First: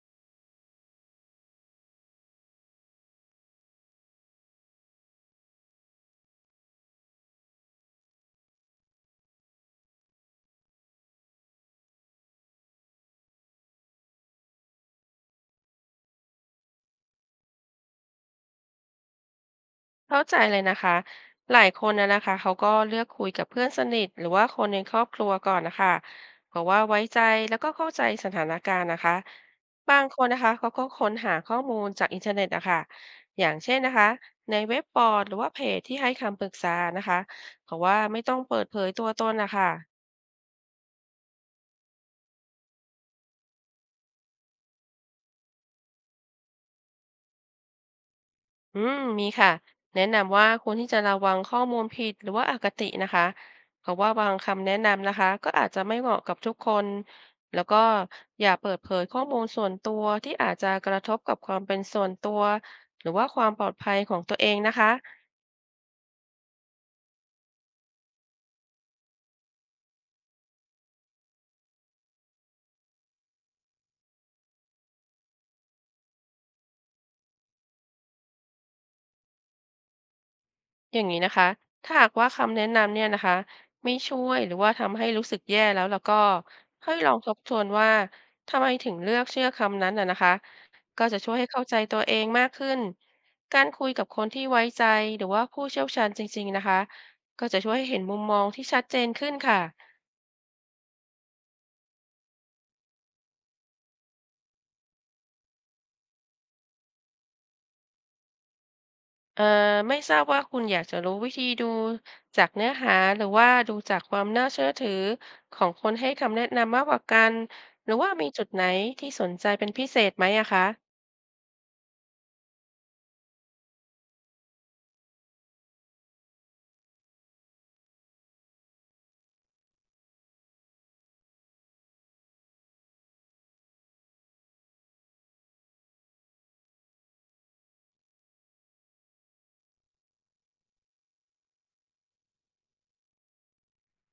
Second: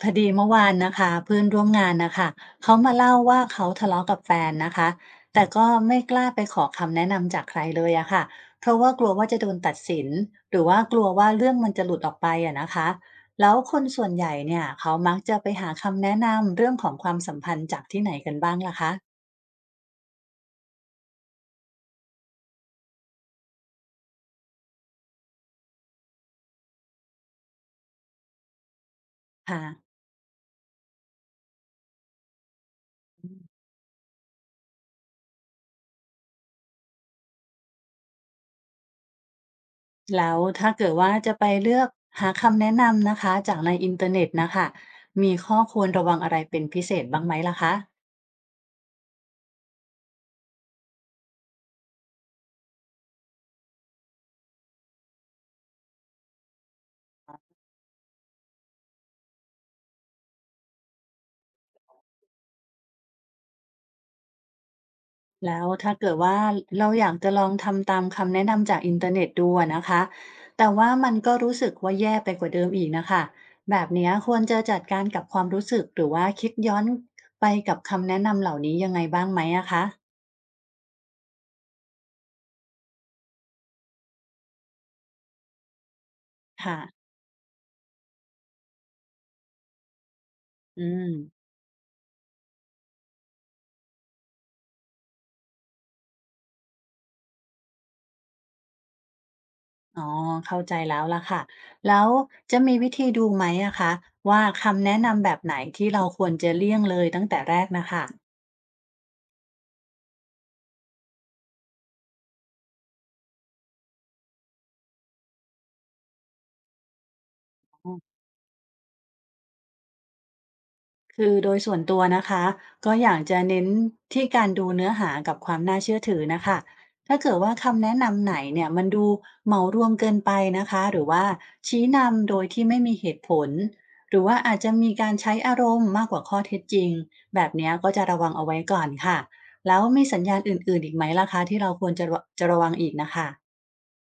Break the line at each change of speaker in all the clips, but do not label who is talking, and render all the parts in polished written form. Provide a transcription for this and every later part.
พอดีเมื่อวานนะคะเพื่อนร่วมงานนะคะเขามาเล่าว่าเขาทะเลาะกับแฟนนะคะแต่ก็ไม่กล้าไปขอคำแนะนำจากใครเลยอะค่ะเพราะว่ากลัวว่าจะโดนตัดสินหรือว่ากลัวว่าเรื่องมันจะหลุดออกไปอะนะคะแล้วคนส่วนใหญ่เนี่ยเขามักจะไปหาคำแนะนำเรื่องของความสัมพันธ์จากที่ไหนกันบ้างล่ะคะ
เข้าใจเลยนะคะ หลายคนนะคะเขาก็เลือกคุยกับเพื่อนสนิทหรือว่าคนในครอบครัวก่อนนะคะเพราะว่าไว้ใจแล้วก็เข้าใจสถานการณ์นะคะ
ค่ะ
บางคนนะคะเขาก็ค้นหาข้อมูลจากอินเทอร์เน็ตนะคะอย่างเช่นนะคะในเว็บบอร์ดหรือว่าเพจที่ให้คำปรึกษานะคะเพราะว่าไม่ต้องเปิดเผยตัวตนนะคะ
แล้วถ้าเกิดว่าจะไปเลือกหาคำแนะนำนะคะจากในอินเทอร์เน็ตนะคะมีข้อควรระวังอะไรเป็นพิเศษบ้างไหมล่ะคะ
อืมมีค่ะแนะนำว่าควรที่จะระวังข้อมูลผิดหรือว่าอคตินะคะเพราะว่าบางคำแนะนำนะคะก็อาจจะไม่เหมาะกับทุกคนแล้วก็อย่าเปิดเผยข้อมูลส่วนตัวที่อาจจะกระทบกับความเป็นส่วนตัวหรือว่าความปลอดภัยของตัวเองนะคะ
แล้วถ้าเกิดว่าเราอยากจะลองทำตามคำแนะนำจากอินเทอร์เน็ตดูอะนะคะแต่ว่ามันก็รู้สึกว่าแย่ไปกว่าเดิมอีกนะคะแบบเนี้ยควรจะจัดการกับความรู้สึกหรือว่าคิดย้อนไปกับคำแนะนำเหล่านี้ยังไงบ้างไหมอะคะ
อย่างนี้นะคะถ้าหากว่าคำแนะนำเนี่ยนะคะไม่ช่วยหรือว่าทำให้รู้สึกแย่แล้วก็
ค่ะ
ให้ลองทบทวนว่าทำไมถึงเลือกเชื่อคำนั้นนะคะ
อื
ก็
ม
จะช่วยให้เข้าใจตัวเองมากขึ้น การคุยกับคนที่ไว้ใจหรือว่าผู้เชี่ยวชาญจริงๆนะคะก็จะช่วยให้เห็นมุมมองที่ชัดเจนขึ้นค่ะ
อ๋อเข้าใจแล้วล่ะค่ะแล้วจะมีวิธีดูไหมอะคะว่าคำแนะนำแบบไหนที่เราควรจะเลี่ยงเลยตั้งแต่แรกนะคะ
เอ่อไม่ทราบว่าคุณอยากจะรู้วิธีดูจากเนื้อหาหรือว่าดูจากความน่าเชื่อถือของคนให้คำแนะนำมากกว่ากันหรือว่ามีจุดไหนที่สนใจเป็นพิเศษไหมอะคะ
คือโดยส่วนตัวนะคะก็อยากจะเน้นที่การดูเนื้อหากับความน่าเชื่อถือนะคะถ้าเกิดว่าคำแนะนำไหนเนี่ยมันดูเหมารวมเกินไปนะคะหรือว่าชี้นำโดยที่ไม่มีเหตุผลหรือว่าอาจจะมีการใช้อารมณ์มากกว่าข้อเท็จจริงแบบเนี้ยก็จะระวังเอาไว้ก่อนค่ะแล้วมีสัญญาณอื่นๆอีกไหมล่ะคะที่เราควรจะระวังอีกนะคะ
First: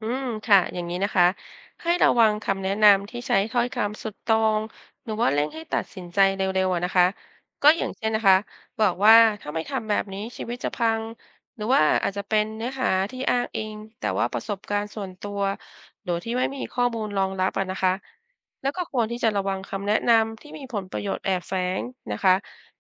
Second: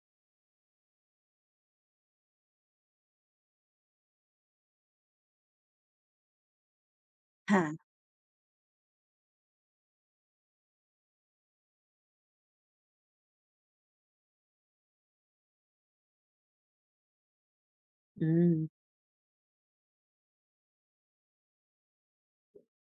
อืมค่ะอย่างนี้นะคะให้ระวังคำแนะนำที่ใช้ถ้อยคำสุดตรงหรือว่าเร่งให้ตัดสินใจเร็วๆอะนะคะก็อ
ค่ะ
ย่างเช่นนะคะบอกว่าถ้าไม่ทำแบบนี้ชีวิตจะพังหรือว่าอาจจะเป็นเนื้อหาที่อ้างอิงแต่ว่าประสบการณ์ส่วนตัวโดยที่ไม่มีข้อมูลรองรับอะนะคะ
อืม
แล้วก็ควรที่จะระวังคำแนะนำที่มีผลประโยชน์แอบแฝงนะคะ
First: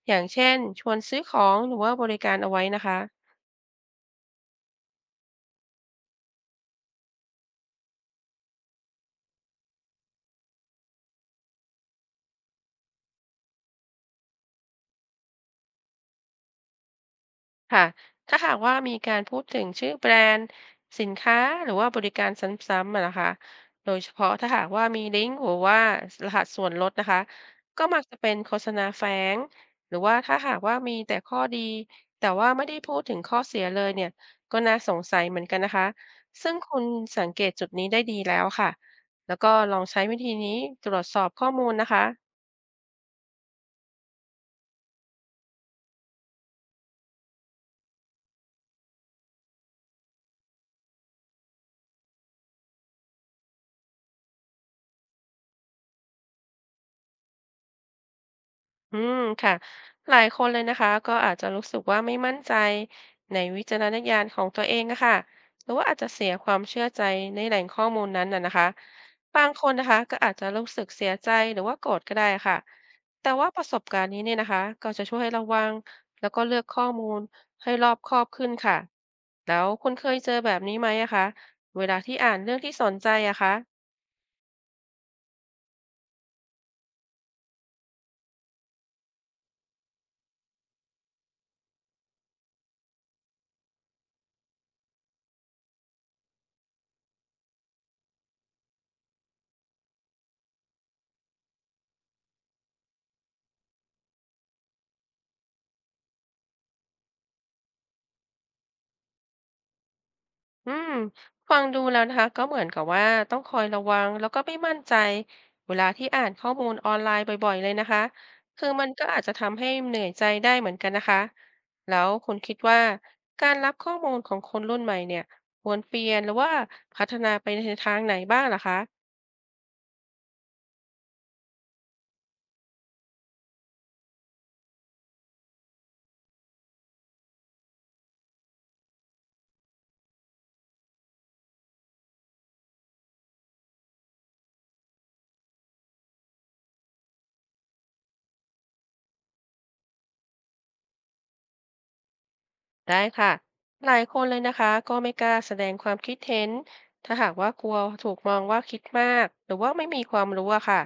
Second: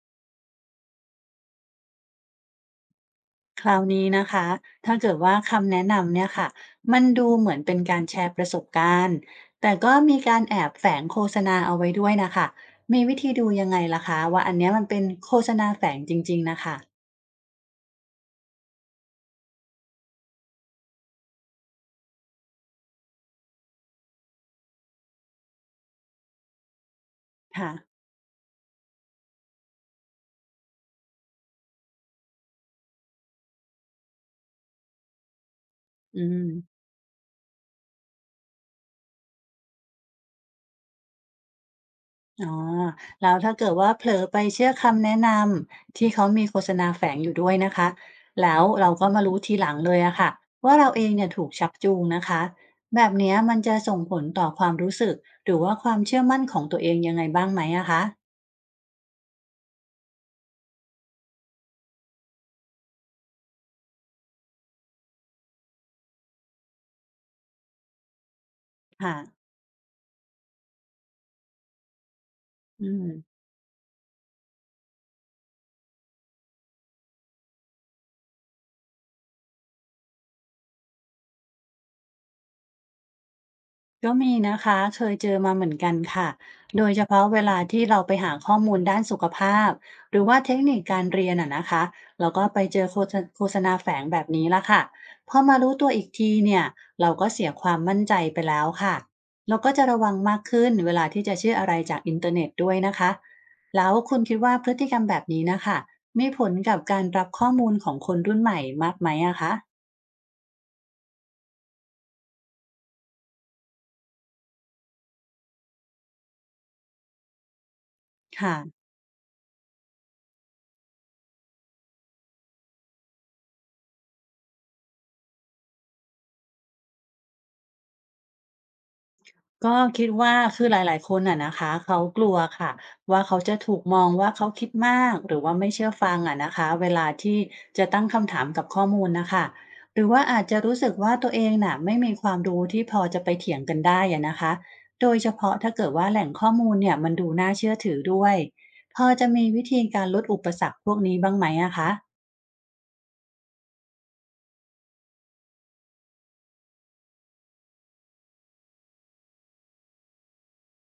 อย่างเช่นชวนซื้อของหรือว่าบริการเอาไว้นะคะ
คราวนี้นะคะ ถ้าเกิดว่าคำแนะนำเนี่ยค่ะ มันดูเหมือนเป็นการแชร์ประสบการณ์ แต่ก็มีการแอบแฝงโฆษณาเอาไว้ด้วยนะคะ มีวิธีดูยังไงล่ะคะว่าอันเนี้ยมันเป็นโฆษณาแฝงจริงๆนะคะ
ค่ะถ้าหากว่ามีการพูดถึงชื่อแบรนด์สินค้าหรือว่าบริการซ้ำๆอะนะคะโดยเฉพาะถ้าหากว่ามีลิงก์หรือว่ารหัสส่วนลดนะคะ
ค่ะ
ก็มักจะเป็นโฆษณาแฝงหรือว่าถ้าหากว่ามีแต่ข้อดีแต่ว่าไม่ได้พูดถึงข้อเสียเลยเนี่ยก็น่าสงสัยเหมือนกันนะคะ
อืม
ซึ่งคุณสังเกตจุดนี้ได้ดีแล้วค่ะแล้วก็ลองใช้วิธีนี้ตรวจสอบข้อมูลนะคะ
อ๋อแล้วถ้าเกิดว่าเผลอไปเชื่อคำแนะนำที่เขามีโฆษณาแฝงอยู่ด้วยนะคะแล้วเราก็มารู้ทีหลังเลยอะค่ะว่าเราเองเนี่ยถูกชักจูงนะคะแบบเนี้ยมันจะส่งผลต่อความรู้สึกหรือว่าความเชื่อมั่นของตัวเองยังไงบ้างไหมอะคะ
อืมค่ะหลายคนเลยนะคะก็อาจจะรู้สึกว่าไม่มั่นใจในวิจารณญาณของตัวเองนะคะหรือว่าอาจจะเสียความเชื่อใจในแหล่งข้อมูลนั้นน่ะนะคะ
ค่ะ
บางคนนะคะก็อาจจะรู้สึกเสียใจหรือว่าโกรธก็ได้ค่ะ
อืม
แต่ว่าประสบการณ์นี้เนี่ยนะคะก็จะช่วยให้ระวังแล้วก็เลือกข้อมูลให้รอบคอบขึ้นค่ะแล้วคุณเคยเจอแบบนี้ไหมอะคะเวลาที่อ่านเรื่องที่สนใจอะคะ
ก็มีนะคะเคยเจอมาเหมือนกันค่ะโดยเฉพาะเวลาที่เราไปหาข้อมูลด้านสุขภาพหรือว่าเทคนิคการเรียนอ่ะนะคะแล้วก็ไปเจอโฆษณาแฝงแบบนี้ละค่ะพอมารู้ตัวอีกทีเนี่ยเราก็เสียความมั่นใจไปแล้วค่ะเราก็จะระวังมากขึ้นเวลาที่จะเชื่ออะไรจากอินเทอร์เน็ตด้วยนะคะแล้วคุณคิดว่าพฤติกรรมแบบนี้นะคะมีผลกับการรับข้อมูลของคนรุ่นใหม่มากไหมอะคะ
อืมฟังดูแล้วนะคะก็เหมือนกับว่าต้องคอยระวังแล้วก็ไม่มั่นใจเวลาที่อ่านข้อมูลออนไลน์บ่อยๆเลยนะคะ
ค่ะ
คือมันก็อาจจะทำให้เหนื่อยใจได้เหมือนกันนะคะแล้วคุณคิดว่าการรับข้อมูลของคนรุ่นใหม่เนี่ยควรเปลี่ยนหรือว่าพัฒนาไปในทางไหนบ้างล่ะคะ
ก็คิดว่าคือหลายๆคนอะนะคะเขากลัวค่ะว่าเขาจะถูกมองว่าเขาคิดมากหรือว่าไม่เชื่อฟังอะนะคะเวลาที่จะตั้งคำถามกับข้อมูลนะคะหรือว่าอาจจะรู้สึกว่าตัวเองน่ะไม่มีความรู้ที่พอจะไปเถียงกันได้อะนะคะโดยเฉพาะถ้าเกิดว่าแหล่งข้อมูลเนี่ยมันดูน่าเชื่อถือด้วยพอจะมีวิธีการลดอุปสรรคพวกนี้บ้างไหมอะคะ
ได้ค่ะหลายคนเลยนะคะก็ไม่กล้าแสดงความคิดเห็นถ้าหากว่ากลัวถูกมองว่าคิดมากหรือว่าไม่มีความรู้อะค่ะ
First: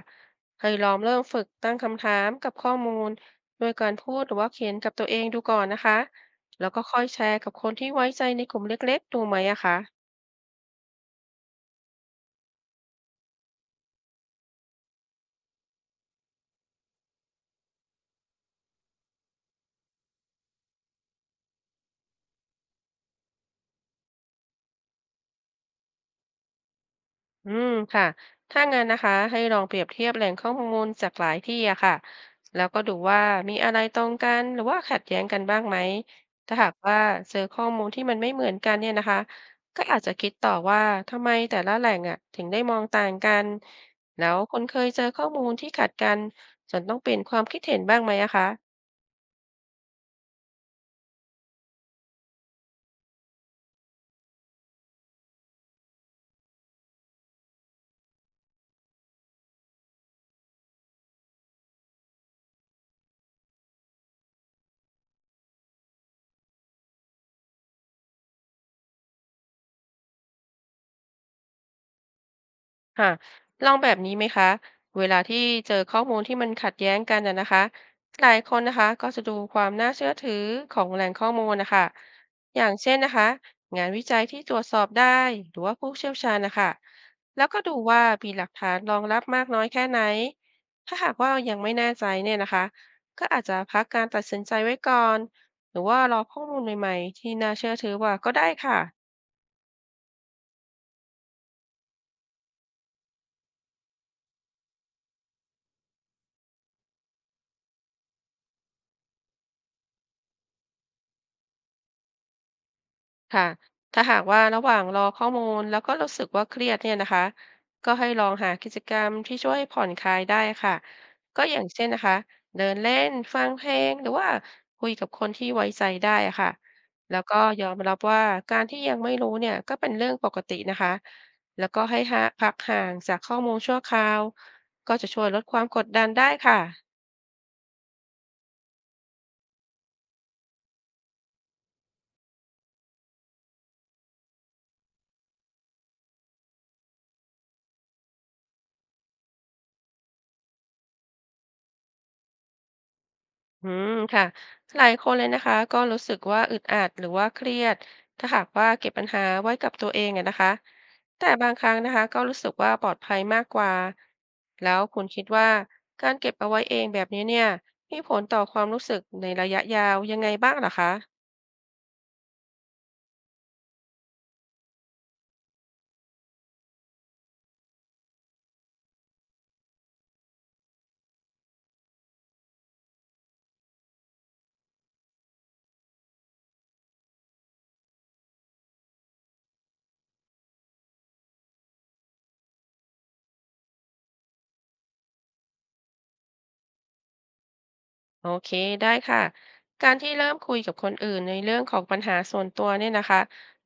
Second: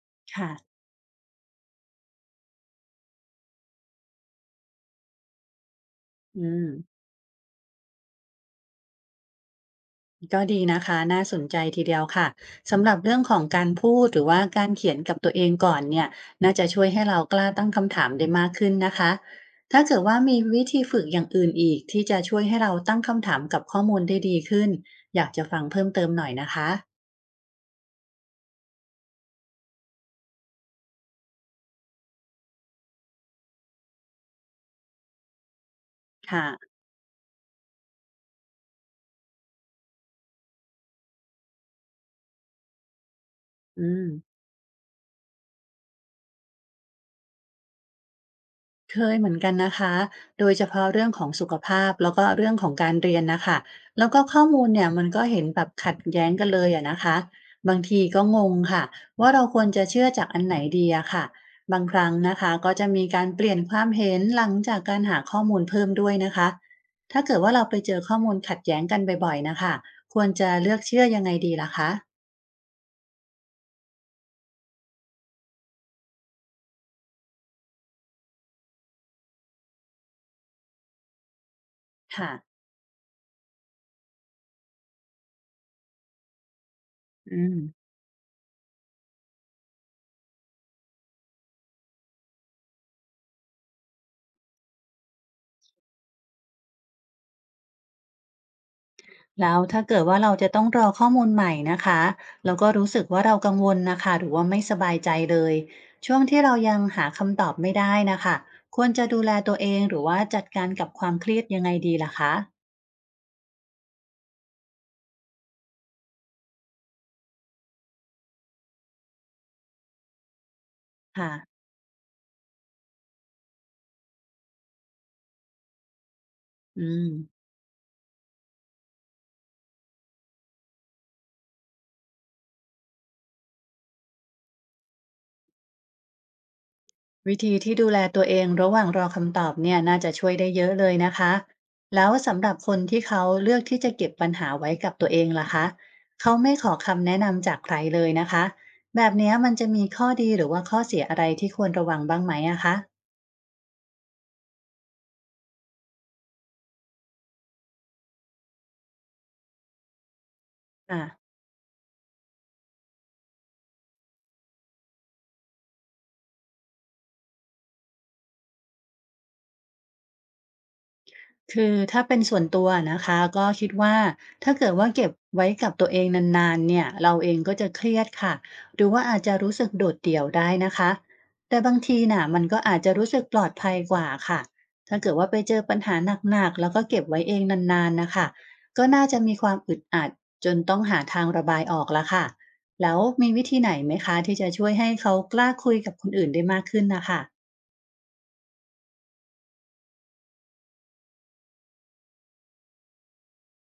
เค
ค่ะ
ยลองเริ่มฝึกตั้งคำถามกับข้อมูลด้วยการพูดหรือว่าเขียนกับตัวเองดูก่อนนะคะ
อืม
แล้วก็ค่อยแชร์กับคนที่ไว้ใจในกลุ่มเล็กๆดูไหมอะคะ
ก็ดีนะคะน่าสนใจทีเดียวค่ะสำหรับเรื่องของการพูดหรือว่าการเขียนกับตัวเองก่อนเนี่ยน่าจะช่วยให้เรากล้าตั้งคำถามได้มากขึ้นนะคะถ้าเกิดว่ามีวิธีฝึกอย่างอื่นอีกที่จะช่วยให้เราตั้งคำถามกับข้อมูลได้ดีขึ้นอยากจะฟังเพิ่มเติมหน่อยนะคะ
อืมค่ะถ้างั้นนะคะให้ลองเปรียบเทียบแหล่งข้อมูลจากหลายที่อะค่ะแล้วก็ดูว่ามีอะไรตรงกันหรือว่าขัดแย้งกันบ้างไหมถ้าหา
ค่ะ
กว่าเจอข้อมูลที่มันไม่เหมือนกันเนี่ยนะคะก็อาจจะคิดต่อว่าทำไมแต่ละแหล่งอะถึงได้มองต่างกัน
อืม
แล้วคุณเคยเจอข้อมูลที่ขัดกันจนต้องเปลี่ยนความคิดเห็นบ้างไหมอะคะ
เคยเหมือนกันนะคะโดยเฉพาะเรื่องของสุขภาพแล้วก็เรื่องของการเรียนนะคะแล้วก็ข้อมูลเนี่ยมันก็เห็นแบบขัดแย้งกันเลยอะนะคะบางทีก็งงค่ะว่าเราควรจะเชื่อจากอันไหนดีอะค่ะบางครั้งนะคะก็จะมีการเปลี่ยนความเห็นหลังจากการหาข้อมูลเพิ่มด้วยนะคะถ้าเกิดว่าเราไปเจอข้อมูลขัดแย้งกันบ่อยๆนะค่ะควรจะเลือกเชื่อยังไงดีล่ะคะ
ค่ะลองแบบนี้ไหมคะเวลาที่เจอข้อมูลที่มันขัดแย้งกันนะคะหลายคนนะคะก็จะดูความน่าเชื่อถือของแหล่งข้อมูลนะคะ
ค่ะ
อย่างเช่นนะคะงานวิจัยที่ตรวจสอบได้หรือว่าผู้เชี่ยวชาญนะคะ
อื
แล้ว
ม
ก็ดูว่ามีหลักฐานรองรับมากน้อยแค่ไหนถ้าหากว่ายังไม่แน่ใจเนี่ยนะคะก็อาจจะพักการตัดสินใจไว้ก่อนหรือว่ารอข้อมูลใหม่ๆที่น่าเชื่อถือกว่าก็ได้ค่ะ
แล้วถ้าเกิดว่าเราจะต้องรอข้อมูลใหม่นะคะแล้วก็รู้สึกว่าเรากังวลนะคะหรือว่าไม่สบายใจเลยช่วงที่เรายังหาคำตอบไม่ได้นะคะควรจะดูแลตัวเองหรือว่าจัดการกับความเครียดยังไงดีล่ะคะ
ค่ะถ้าหากว่าระหว่างรอข้อมูลแล้วก็รู้สึกว่าเครียดเนี่ยนะคะก็ให้ลองหากิจกรรมที่ช่วยผ่อนคลายได้ค่ะ
ค่ะ
ก็อย่างเช่นนะคะเดินเล่นฟังเพลงหรือว่าคุยกับคนที่ไว้ใจได้อะค่ะ
อืม
แล้วก็ยอมรับว่าการที่ยังไม่รู้เนี่ยก็เป็นเรื่องปกตินะคะแล้วก็ให้หาพักห่างจากข้อมูลชั่วคราวก็จะช่วยลดความกดดันได้ค่ะ
วิธีที่ดูแลตัวเองระหว่างรอคำตอบเนี่ยน่าจะช่วยได้เยอะเลยนะคะแล้วสำหรับคนที่เขาเลือกที่จะเก็บปัญหาไว้กับตัวเองล่ะคะเขาไม่ขอคำแนะนำจากใครเลยนะคะแบบเนี้ยมันจะมีข้อดีหรือว่าข้อเสียอะไรที่ควรระวังบ้างไหมอะคะ
อืมค่ะหลายคนเลยนะคะก็รู้สึกว่าอึดอัดหรือว่าเครียดถ้าหากว่าเก็บปัญหาไว้กับตัวเองอะนะคะ
อ่ะ
แต่บางครั้งนะคะก็รู้สึกว่าปลอดภัยมากกว่าแล้วคุณคิดว่าการเก็บเอาไว้เองแบบนี้เนี่ยมีผลต่อความรู้สึกในระยะยาวยังไงบ้างเหรอคะ
คือถ้าเป็นส่วนตัวนะคะก็คิดว่าถ้าเกิดว่าเก็บไว้กับตัวเองนานๆเนี่ยเราเองก็จะเครียดค่ะหรือว่าอาจจะรู้สึกโดดเดี่ยวได้นะคะแต่บางทีน่ะมันก็อาจจะรู้สึกปลอดภัยกว่าค่ะถ้าเกิดว่าไปเจอปัญหาหนักๆแล้วก็เก็บไว้เองนานๆนะคะก็น่าจะมีความอึดอัดจนต้องหาทางระบายออกแล้วค่ะแล้วมีวิธีไหนไหมคะที่จะช่วยให้เขากล้าคุยกับคนอื่นได้มากขึ้นนะคะ
โอเคได้ค่ะการที่เริ่มคุยกับคนอื่นในเรื่องของปัญหาส่วนตัวเนี่ยนะคะ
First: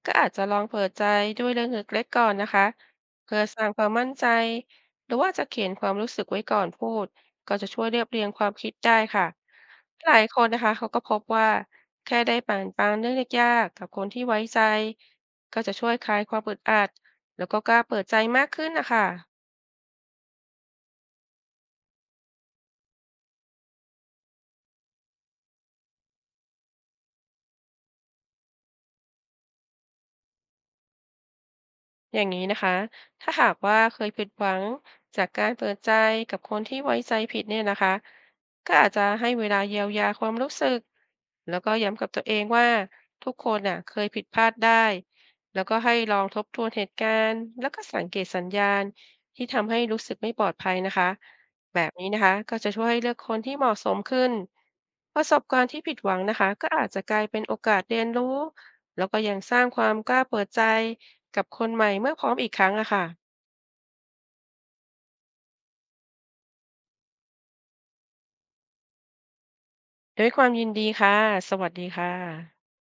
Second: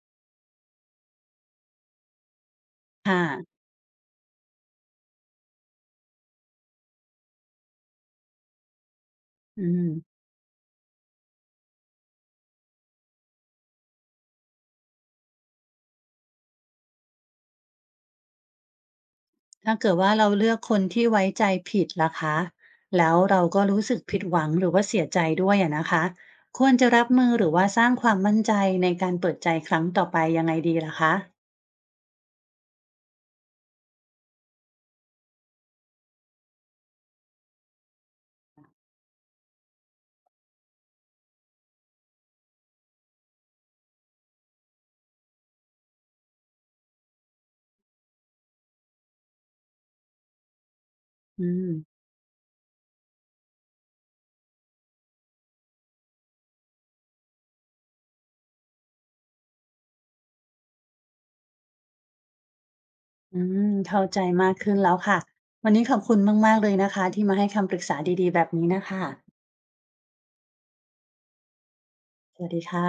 ก็อาจจะลองเปิดใจด้วยเรื่องเล็กๆก่อนนะคะ
ค
เพื่อส
่ะ
ร้างความมั่นใจหรือว่าจะเขียนความรู้สึกไว้ก่อนพูดก็จะช่วยเรียบเรียงความคิดได้ค่ะ
อืม
หลายคนนะคะเขาก็พบว่าแค่ได้แบ่งปันเรื่องยากๆกับคนที่ไว้ใจก็จะช่วยคลายความอึดอัดแล้วก็กล้าเปิดใจมากขึ้นนะคะ
ถ้าเกิดว่าเราเลือกคนที่ไว้ใจผิดล่ะคะแล้วเราก็รู้สึกผิดหวังหรือว่าเสียใจด้วยอะนะคะควรจะรับมือหรือว่าสร้างความมั่นใจในการเปิดใจครั้งต่อไปยังไงดีล่ะคะ
อย่างนี้นะคะถ้าหากว่าเคยผิดหวังจากการเปิดใจกับคนที่ไว้ใจผิดเนี่ยนะคะก็อาจจะให้เวลาเยียวยาความรู้สึกแล้วก็ย้ำกับตัวเองว่าทุกคนน่ะเคยผิดพลาดได้แล้วก็ให้ลองทบทวนเหตุการณ์แล้วก็สังเกตสัญญาณที่ทำให้รู้สึกไม่ปลอดภัยนะคะ
อื
แบบ
ม
นี้นะคะก็จะช่วยให้เลือกคนที่เหมาะสมขึ้นประสบการณ์ที่ผิดหวังนะคะก็อาจจะกลายเป็นโอกาสเรียนรู้แล้วก็ยังสร้างความกล้าเปิดใจ กับคนใหม่เมื่อพร้อมอีกครั้งอะค่ะ
อืมเข้าใจมากขึ้นแล้วค่ะ วันนี้ขอบคุณมากๆเลยนะคะที่มาให้คำปรึกษาดีๆแบบนี้นะคะ
ด้วยความยินดีค่ะ สวัสดีค่ะ
สวัสดีค่ะ